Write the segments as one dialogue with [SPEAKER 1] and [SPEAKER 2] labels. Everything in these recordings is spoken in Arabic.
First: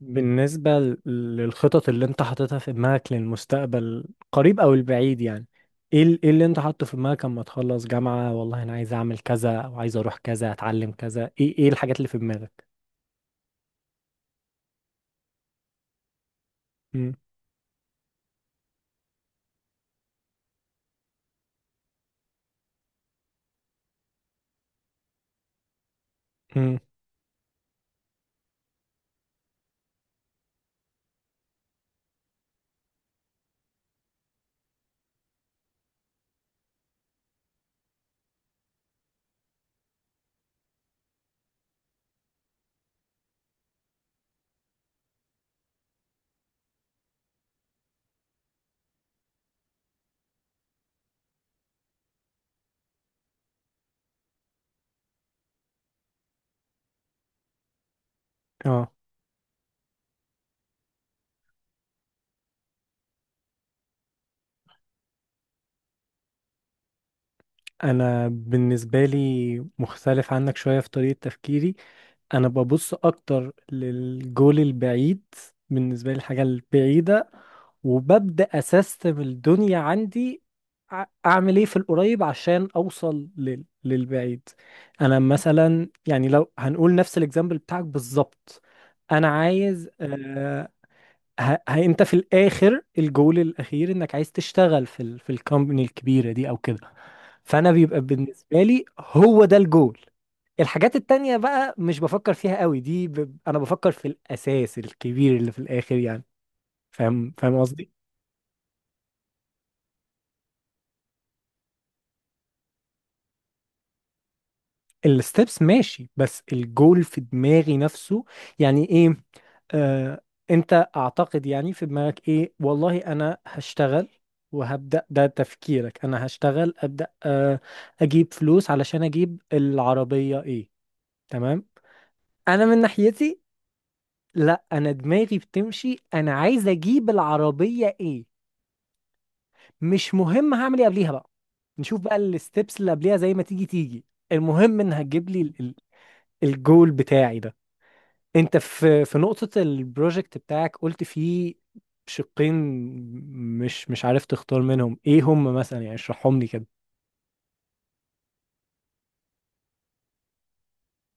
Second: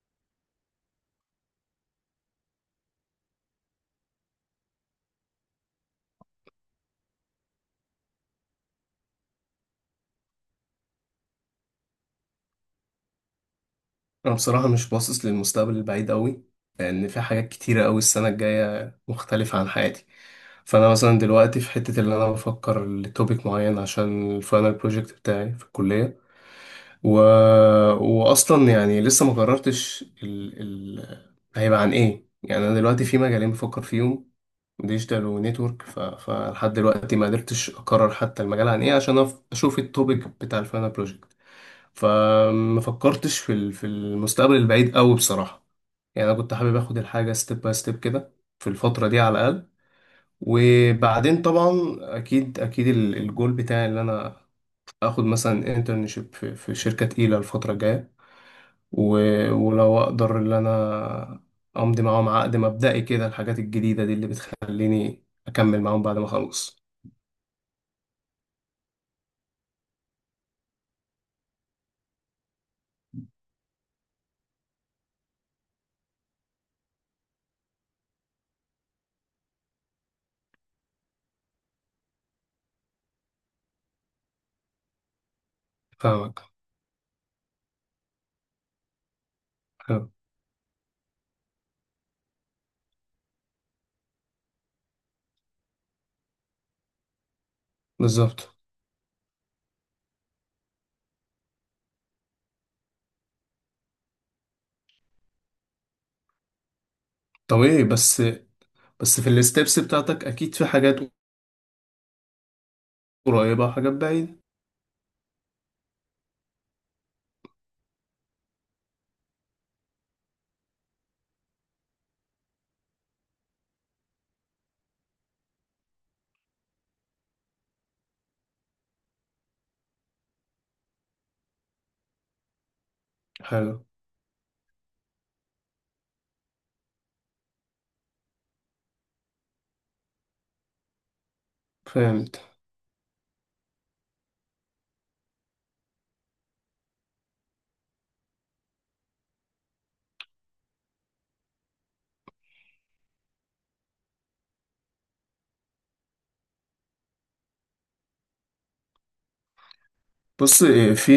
[SPEAKER 1] بالنسبة للخطط اللي انت حاططها في دماغك للمستقبل قريب او البعيد يعني، ايه ايه اللي انت حاطه في دماغك اما تخلص جامعة. والله انا عايز اعمل كذا او عايز اروح كذا اتعلم كذا. ايه ايه الحاجات اللي في دماغك؟
[SPEAKER 2] أنا بصراحة مش باصص للمستقبل البعيد أوي، لأن
[SPEAKER 1] امم
[SPEAKER 2] في حاجات كتيرة أوي. السنة الجاية مختلفة عن حياتي. فأنا مثلا دلوقتي في حتة اللي أنا بفكر لتوبيك معين عشان الفاينل بروجكت بتاعي في الكلية.
[SPEAKER 1] امم
[SPEAKER 2] و... وأصلا يعني لسه ما قررتش هيبقى عن إيه. يعني أنا دلوقتي في مجالين بفكر فيهم، ديجيتال ونتورك. فلحد دلوقتي ما قدرتش أقرر حتى المجال عن إيه عشان أشوف التوبيك بتاع الفاينل بروجكت. فما فكرتش في المستقبل البعيد قوي بصراحة. يعني انا كنت حابب اخد الحاجة ستيب باي ستيب كده في الفترة دي على الاقل. وبعدين طبعا، اكيد اكيد الجول بتاعي ان انا اخد مثلا انترنشيب في شركة تقيلة الفترة الجاية.
[SPEAKER 1] اه
[SPEAKER 2] ولو اقدر ان انا امضي معاهم عقد مبدئي كده، الحاجات الجديدة دي اللي بتخليني اكمل معاهم بعد ما اخلص.
[SPEAKER 1] انا بالنسبه لي مختلف عنك شويه في طريقه تفكيري. انا ببص اكتر للجول البعيد. بالنسبه لي الحاجه البعيده، وببدا اسيستم الدنيا عندي. اعمل ايه في القريب عشان اوصل للبعيد. انا مثلا يعني
[SPEAKER 2] فاهمك.
[SPEAKER 1] لو هنقول نفس الاكزامبل بتاعك بالظبط. انا عايز
[SPEAKER 2] حلو.
[SPEAKER 1] ه... انت في الاخر، الجول الاخير انك عايز تشتغل في في الكومباني الكبيره دي او كده. فانا بيبقى
[SPEAKER 2] بالظبط.
[SPEAKER 1] بالنسبه لي هو ده الجول. الحاجات التانية بقى مش بفكر فيها قوي، دي انا بفكر في الاساس الكبير اللي في الاخر يعني. فاهم
[SPEAKER 2] طب ايه
[SPEAKER 1] قصدي.
[SPEAKER 2] بس؟ بس في الستبس بتاعتك اكيد في حاجات قريبة وحاجات بعيدة.
[SPEAKER 1] الستبس ماشي، بس الجول في دماغي نفسه. يعني ايه؟ آه، انت اعتقد يعني في دماغك ايه، والله انا هشتغل وهبدأ، ده تفكيرك. انا هشتغل ابدأ آه، اجيب فلوس علشان اجيب العربية، ايه، تمام. انا من ناحيتي
[SPEAKER 2] حلو.
[SPEAKER 1] لا، انا دماغي بتمشي، انا عايز اجيب العربية، ايه مش مهم هعمل ايه قبليها بقى. نشوف بقى
[SPEAKER 2] فهمت.
[SPEAKER 1] الستبس اللي قبليها زي ما تيجي تيجي. المهم ان هتجيب لي الجول بتاعي ده. انت في في نقطة البروجكت بتاعك قلت فيه شقين مش عارف تختار منهم ايه هم، مثلا يعني اشرحهم لي كده.
[SPEAKER 2] بص إيه، في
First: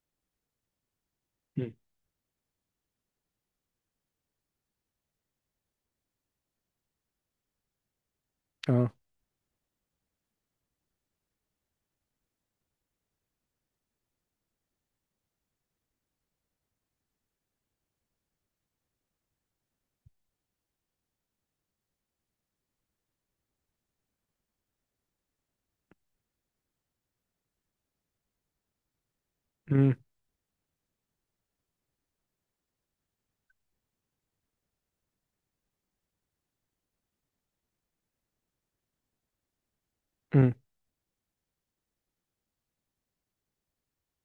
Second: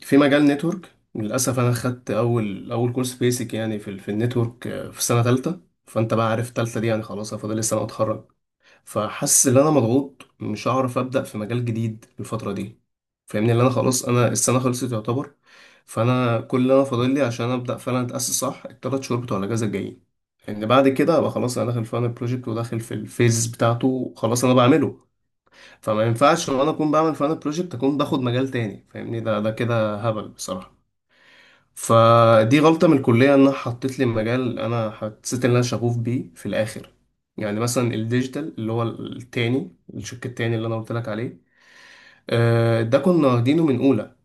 [SPEAKER 2] في مجال نتورك للأسف أنا
[SPEAKER 1] مم.
[SPEAKER 2] خدت أول أول كورس بيسك يعني في النتورك آه، في سنة تالتة. فأنت بقى عارف تالتة دي يعني خلاص أنا فاضل لي سنة وأتخرج.
[SPEAKER 1] اه
[SPEAKER 2] فحاسس إن أنا مضغوط مش هعرف أبدأ في مجال جديد الفترة دي. فاهمني، اللي أنا خلاص أنا السنة خلصت يعتبر. فأنا كل اللي أنا فاضل لي عشان أبدأ فعلا أتأسس صح التلات شهور بتوع الأجازة الجايين. لأن بعد كده أبقى خلاص، أنا داخل في البروجكت وداخل في الفيز بتاعته، خلاص أنا بعمله. فما ينفعش وانا اكون بعمل فانا بروجكت اكون باخد مجال تاني. فاهمني، ده
[SPEAKER 1] امم
[SPEAKER 2] كده هبل بصراحه. فدي غلطه من الكليه انها حطت لي مجال انا حسيت ان انا شغوف بيه في الاخر. يعني مثلا الديجيتال اللي هو التاني، الشق
[SPEAKER 1] امم
[SPEAKER 2] التاني اللي انا قلت لك عليه، آه، ده كنا واخدينه من اولى.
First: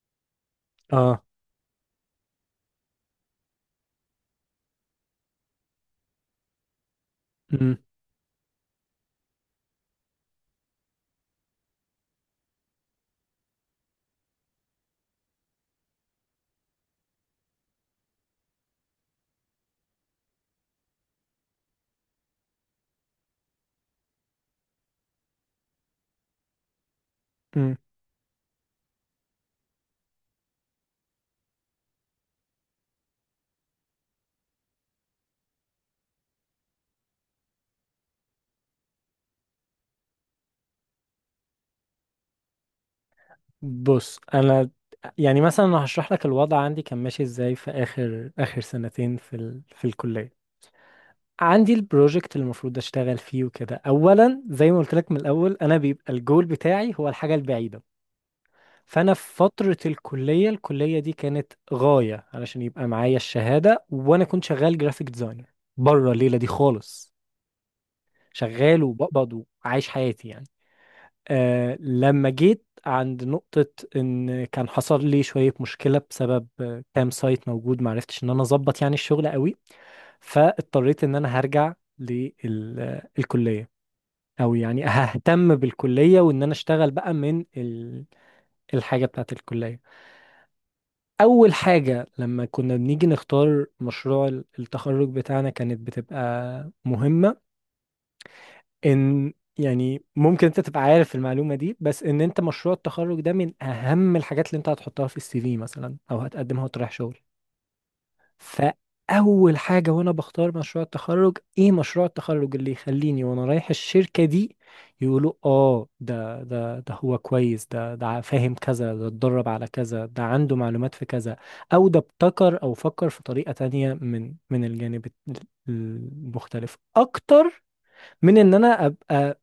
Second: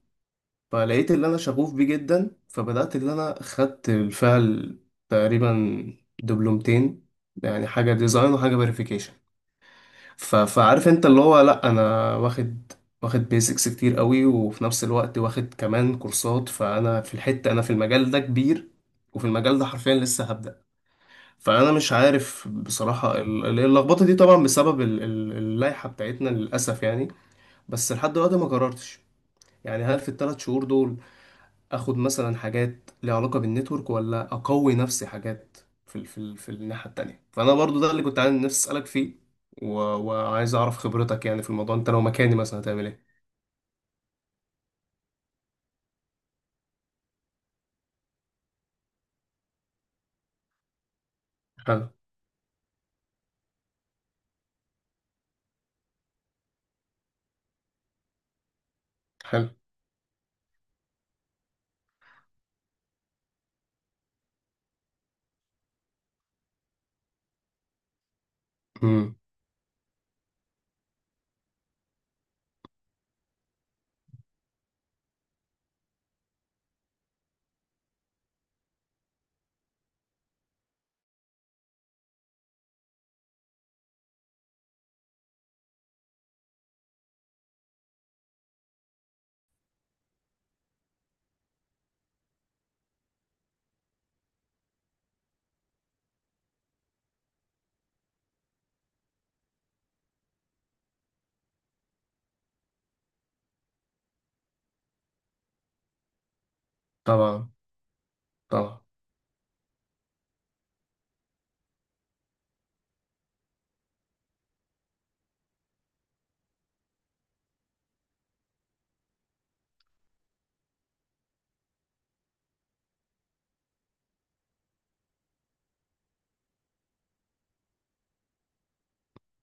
[SPEAKER 2] فلقيت
[SPEAKER 1] اه
[SPEAKER 2] اللي انا شغوف بيه جدا، فبدات اللي انا خدت بالفعل تقريبا دبلومتين، يعني حاجه ديزاين وحاجه فيريفيكيشن. فعارف انت اللي هو لا انا واخد بيزكس كتير قوي، وفي نفس الوقت واخد كمان كورسات. فانا في الحتة انا في المجال ده كبير، وفي المجال ده حرفيا لسه هبدأ. فانا مش عارف بصراحة اللخبطة دي طبعا بسبب اللائحة بتاعتنا للأسف يعني.
[SPEAKER 1] امم
[SPEAKER 2] بس لحد دلوقتي ما قررتش، يعني هل في الثلاث شهور دول اخد مثلا حاجات ليها علاقه بالنتورك، ولا اقوي نفسي حاجات في الناحيه التانية. فانا برضو ده اللي كنت عايز نفسي اسالك فيه. وعايز اعرف خبرتك يعني في الموضوع، انت لو مكاني مثلا هتعمل ايه؟
[SPEAKER 1] بص انا، يعني مثلا انا هشرح لك الوضع عندي كان ماشي ازاي في اخر سنتين في في الكليه. عندي
[SPEAKER 2] حلو.
[SPEAKER 1] البروجكت اللي المفروض اشتغل فيه وكده، اولا زي ما قلت لك من الاول، انا بيبقى الجول بتاعي هو الحاجه البعيده. فانا في
[SPEAKER 2] حلو.
[SPEAKER 1] فتره الكليه، دي كانت غايه علشان يبقى معايا الشهاده، وانا كنت شغال جرافيك ديزاينر بره الليله دي خالص. شغال
[SPEAKER 2] امم.
[SPEAKER 1] وبقبض وعايش حياتي يعني. آه لما جيت عند نقطة، إن كان حصل لي شوية مشكلة بسبب كام سايت موجود معرفتش إن أنا أظبط يعني الشغل قوي، فاضطريت إن أنا هرجع للكلية، أو يعني ههتم بالكلية وإن أنا أشتغل بقى من الحاجة بتاعة الكلية. أول حاجة لما كنا بنيجي نختار مشروع التخرج بتاعنا كانت بتبقى مهمة، ان يعني ممكن انت تبقى عارف المعلومة دي، بس ان انت مشروع التخرج ده من اهم الحاجات اللي انت هتحطها في السي في مثلا او هتقدمها وتروح شغل.
[SPEAKER 2] طبعا. طبعا.
[SPEAKER 1] فاول حاجة وانا بختار مشروع التخرج، ايه مشروع التخرج اللي يخليني وانا رايح الشركة دي يقولوا اه ده ده ده هو كويس، ده ده فاهم كذا، ده اتدرب على كذا، ده عنده معلومات في كذا، او ده ابتكر او فكر في طريقة تانية من الجانب المختلف اكتر. من ان انا ابقى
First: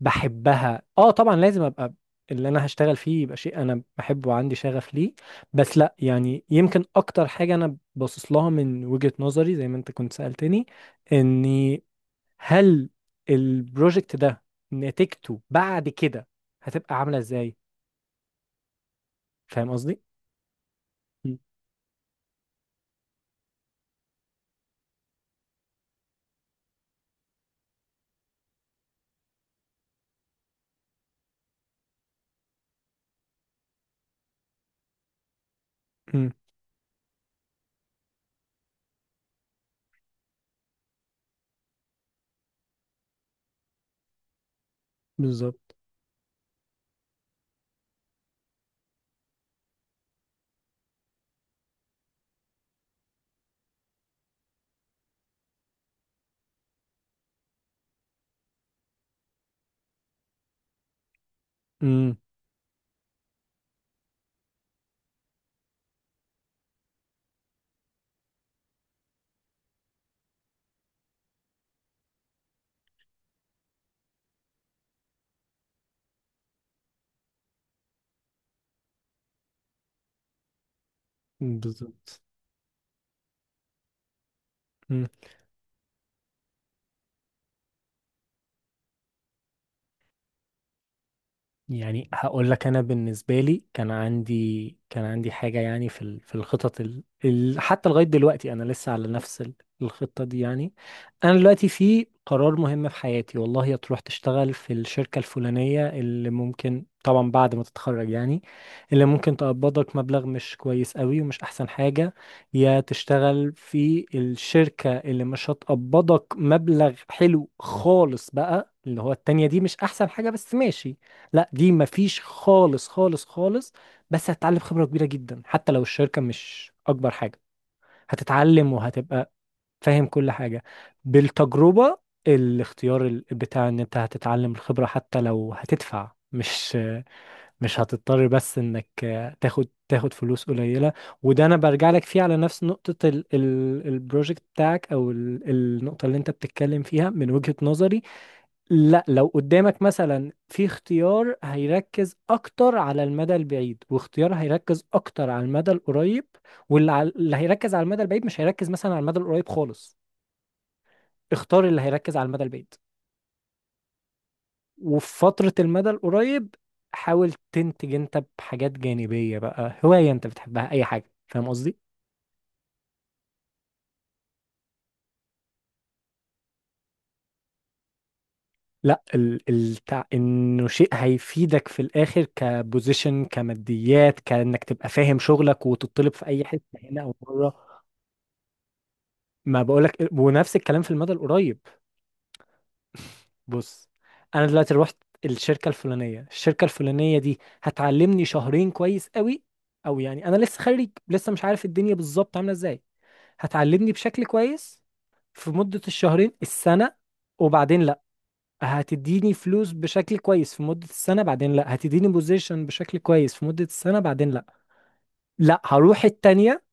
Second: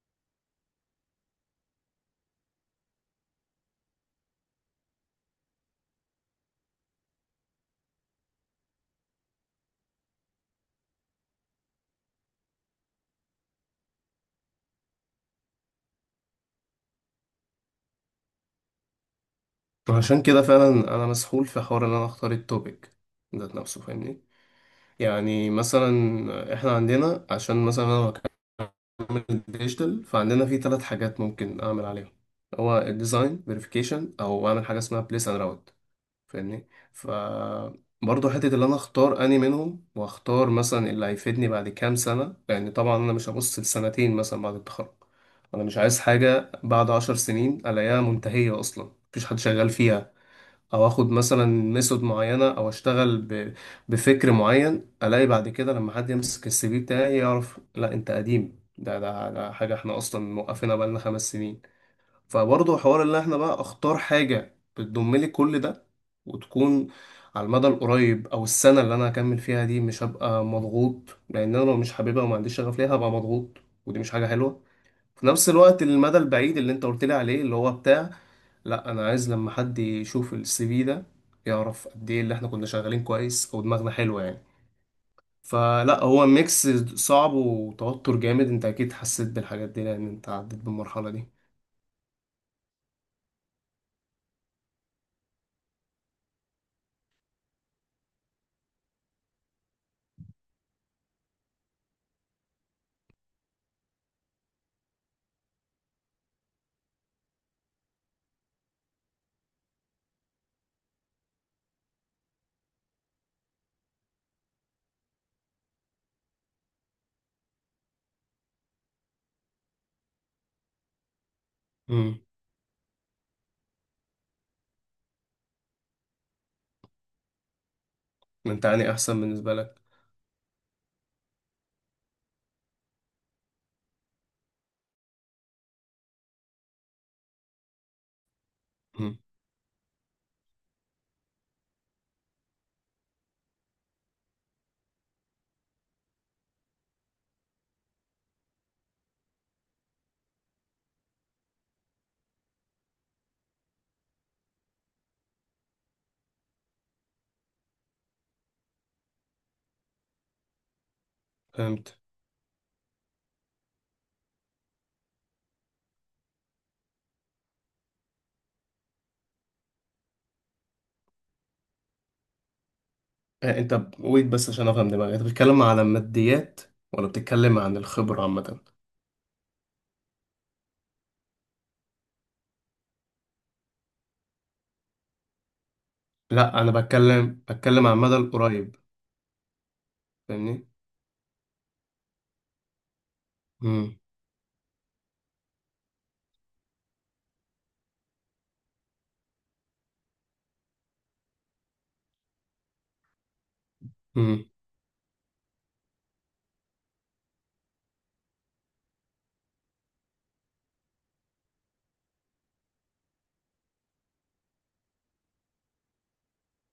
[SPEAKER 1] بحبها، اه طبعا لازم ابقى اللي انا هشتغل فيه يبقى شيء انا بحبه وعندي شغف ليه، بس لا يعني يمكن اكتر حاجة انا باصص لها من وجهة نظري زي ما انت كنت سألتني، اني هل البروجكت ده نتيجته بعد كده هتبقى عاملة ازاي. فاهم قصدي؟
[SPEAKER 2] عشان كده فعلا، انا
[SPEAKER 1] م-
[SPEAKER 2] مسحول في حوار ان انا اختار التوبيك ذات نفسه، فاهمني. يعني مثلا احنا عندنا، عشان مثلا انا هكمل الديجيتال فعندنا في ثلاث حاجات ممكن اعمل عليهم، هو الديزاين فيريفيكيشن او اعمل حاجه اسمها بليس اند راوت.
[SPEAKER 1] م،
[SPEAKER 2] فاهمني. برضه حتة اللي أنا أختار أني منهم، وأختار مثلا اللي هيفيدني بعد كام سنة. لأن طبعا أنا مش هبص لسنتين مثلا بعد التخرج. أنا
[SPEAKER 1] بالظبط.
[SPEAKER 2] مش عايز حاجة بعد 10 سنين ألاقيها منتهية أصلا مفيش حد شغال فيها. أو آخد مثلا ميثود معينة أو أشتغل بفكر معين، ألاقي بعد كده لما حد يمسك السي في بتاعي يعرف لا أنت قديم، ده حاجة إحنا أصلا موقفينها بقالنا 5 سنين.
[SPEAKER 1] م،
[SPEAKER 2] فبرضه حوار ان احنا بقى اختار حاجة بتضم لي كل ده، وتكون على المدى القريب. او السنة اللي انا هكمل فيها دي مش هبقى مضغوط، لان انا لو مش حاببها وما عنديش شغف ليها هبقى مضغوط، ودي مش حاجة حلوة. في نفس الوقت المدى البعيد اللي انت قلت لي عليه اللي هو بتاع، لا انا عايز لما حد يشوف السي في ده يعرف قد ايه
[SPEAKER 1] بالظبط.
[SPEAKER 2] اللي احنا كنا شغالين كويس او دماغنا حلوة يعني. فلا هو ميكس. صعب وتوتر جامد، انت اكيد حسيت بالحاجات دي لان انت عديت بالمرحلة
[SPEAKER 1] يعني هقول لك، انا بالنسبه لي كان عندي، كان عندي حاجه يعني في في الخطط حتى لغايه دلوقتي انا لسه على نفس الخطه دي يعني. انا دلوقتي في قرار مهم في حياتي، والله يا تروح تشتغل في الشركه الفلانيه اللي ممكن طبعا بعد ما تتخرج يعني، اللي ممكن تقبضك مبلغ مش كويس قوي ومش احسن حاجه، يا تشتغل في الشركه اللي مش هتقبضك مبلغ حلو خالص بقى، اللي هو التانية دي مش احسن حاجه بس ماشي. لا دي
[SPEAKER 2] دي.
[SPEAKER 1] مفيش خالص خالص خالص، بس هتتعلم خبرة كبيرة جدا حتى لو الشركة مش أكبر حاجة.
[SPEAKER 2] انت
[SPEAKER 1] هتتعلم
[SPEAKER 2] يعني احسن
[SPEAKER 1] وهتبقى
[SPEAKER 2] بالنسبه لك.
[SPEAKER 1] فاهم كل حاجة بالتجربة. الاختيار بتاع ان انت هتتعلم الخبرة حتى لو هتدفع، مش هتضطر بس انك
[SPEAKER 2] مم.
[SPEAKER 1] تاخد فلوس قليلة. وده انا برجع لك فيه على نفس نقطة ال ال البروجكت بتاعك او النقطة اللي انت بتتكلم فيها. من وجهة نظري لا، لو قدامك مثلا في اختيار هيركز اكتر على المدى البعيد واختيار هيركز اكتر على المدى القريب، اللي هيركز على المدى البعيد مش هيركز مثلا على المدى القريب خالص، اختار اللي
[SPEAKER 2] فهمت.
[SPEAKER 1] هيركز على المدى البعيد. وفي فترة المدى القريب حاول تنتج انت بحاجات جانبية بقى، هواية انت بتحبها، اي حاجة. فاهم قصدي؟
[SPEAKER 2] آه، انت ويت بس عشان افهم دماغي، انت بتتكلم على الماديات ولا بتتكلم عن الخبره عامه؟
[SPEAKER 1] لا ال ال انه شيء هيفيدك في الاخر، كبوزيشن، كماديات، كانك تبقى فاهم شغلك وتطلب في اي
[SPEAKER 2] لا
[SPEAKER 1] حتة
[SPEAKER 2] انا
[SPEAKER 1] هنا او بره.
[SPEAKER 2] بتكلم عن المدى القريب،
[SPEAKER 1] ما بقولك، ونفس
[SPEAKER 2] فاهمني.
[SPEAKER 1] الكلام في المدى القريب. بص
[SPEAKER 2] امم.
[SPEAKER 1] انا دلوقتي رحت الشركه الفلانيه، دي هتعلمني شهرين كويس قوي، او يعني انا لسه خريج لسه مش عارف الدنيا بالظبط عامله ازاي، هتعلمني بشكل
[SPEAKER 2] امم.
[SPEAKER 1] كويس في مده الشهرين السنه. وبعدين لا، هتديني فلوس بشكل كويس في مده السنه، بعدين لا هتديني بوزيشن بشكل كويس في مده السنه، بعدين لا، لا هروح التانيه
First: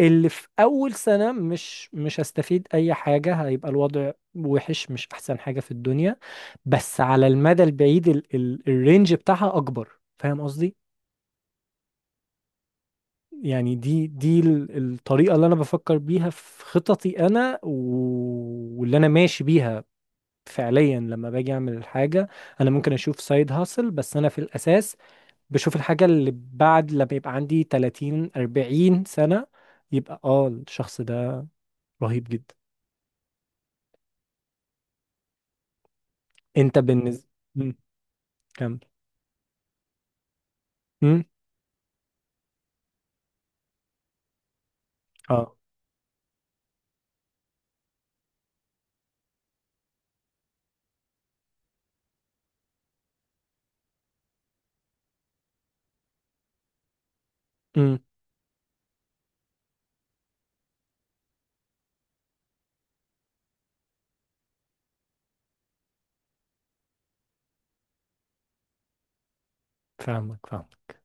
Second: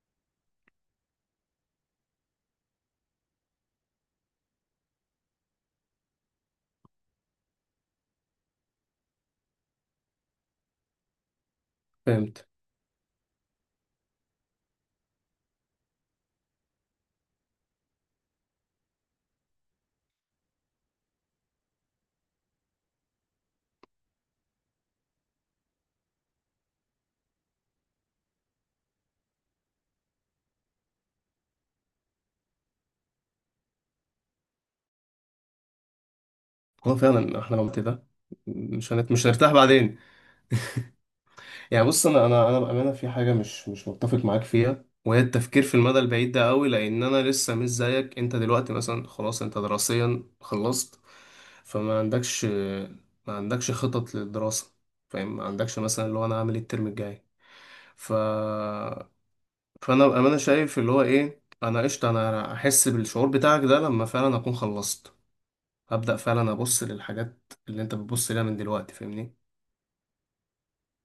[SPEAKER 1] اللي في اول سنه مش هستفيد اي حاجه، هيبقى الوضع وحش، مش احسن حاجه في الدنيا، بس على المدى البعيد ال ال الرينج بتاعها اكبر. فاهم قصدي؟
[SPEAKER 2] فهمت.
[SPEAKER 1] يعني دي دي الطريقه اللي انا بفكر بيها في خططي انا، واللي انا ماشي بيها. فعليا لما باجي اعمل الحاجه انا ممكن اشوف سايد هاسل، بس انا في الاساس بشوف الحاجه اللي بعد، لما يبقى عندي 30 40 سنه يبقى اه الشخص ده رهيب جدا. انت
[SPEAKER 2] هو
[SPEAKER 1] بالنسبة،
[SPEAKER 2] فعلا احنا لو قلت ده،
[SPEAKER 1] كمل.
[SPEAKER 2] مش هنرتاح بعدين.
[SPEAKER 1] مم.
[SPEAKER 2] يعني بص، انا بامانه في حاجه مش متفق معاك فيها، وهي
[SPEAKER 1] اه
[SPEAKER 2] التفكير في المدى البعيد ده قوي. لان انا لسه مش زيك، انت دلوقتي مثلا خلاص انت دراسيا خلصت. فما عندكش ما عندكش خطط للدراسه، فاهم، ما عندكش مثلا اللي هو انا هعمل إيه الترم الجاي.
[SPEAKER 1] مم.
[SPEAKER 2] ف فانا بامانه شايف اللي هو ايه انا قشطه، انا احس بالشعور بتاعك ده لما فعلا اكون خلصت، هبدا فعلا ابص للحاجات اللي انت بتبص لها من دلوقتي، فاهمني.
[SPEAKER 1] فاهمك فاهمك.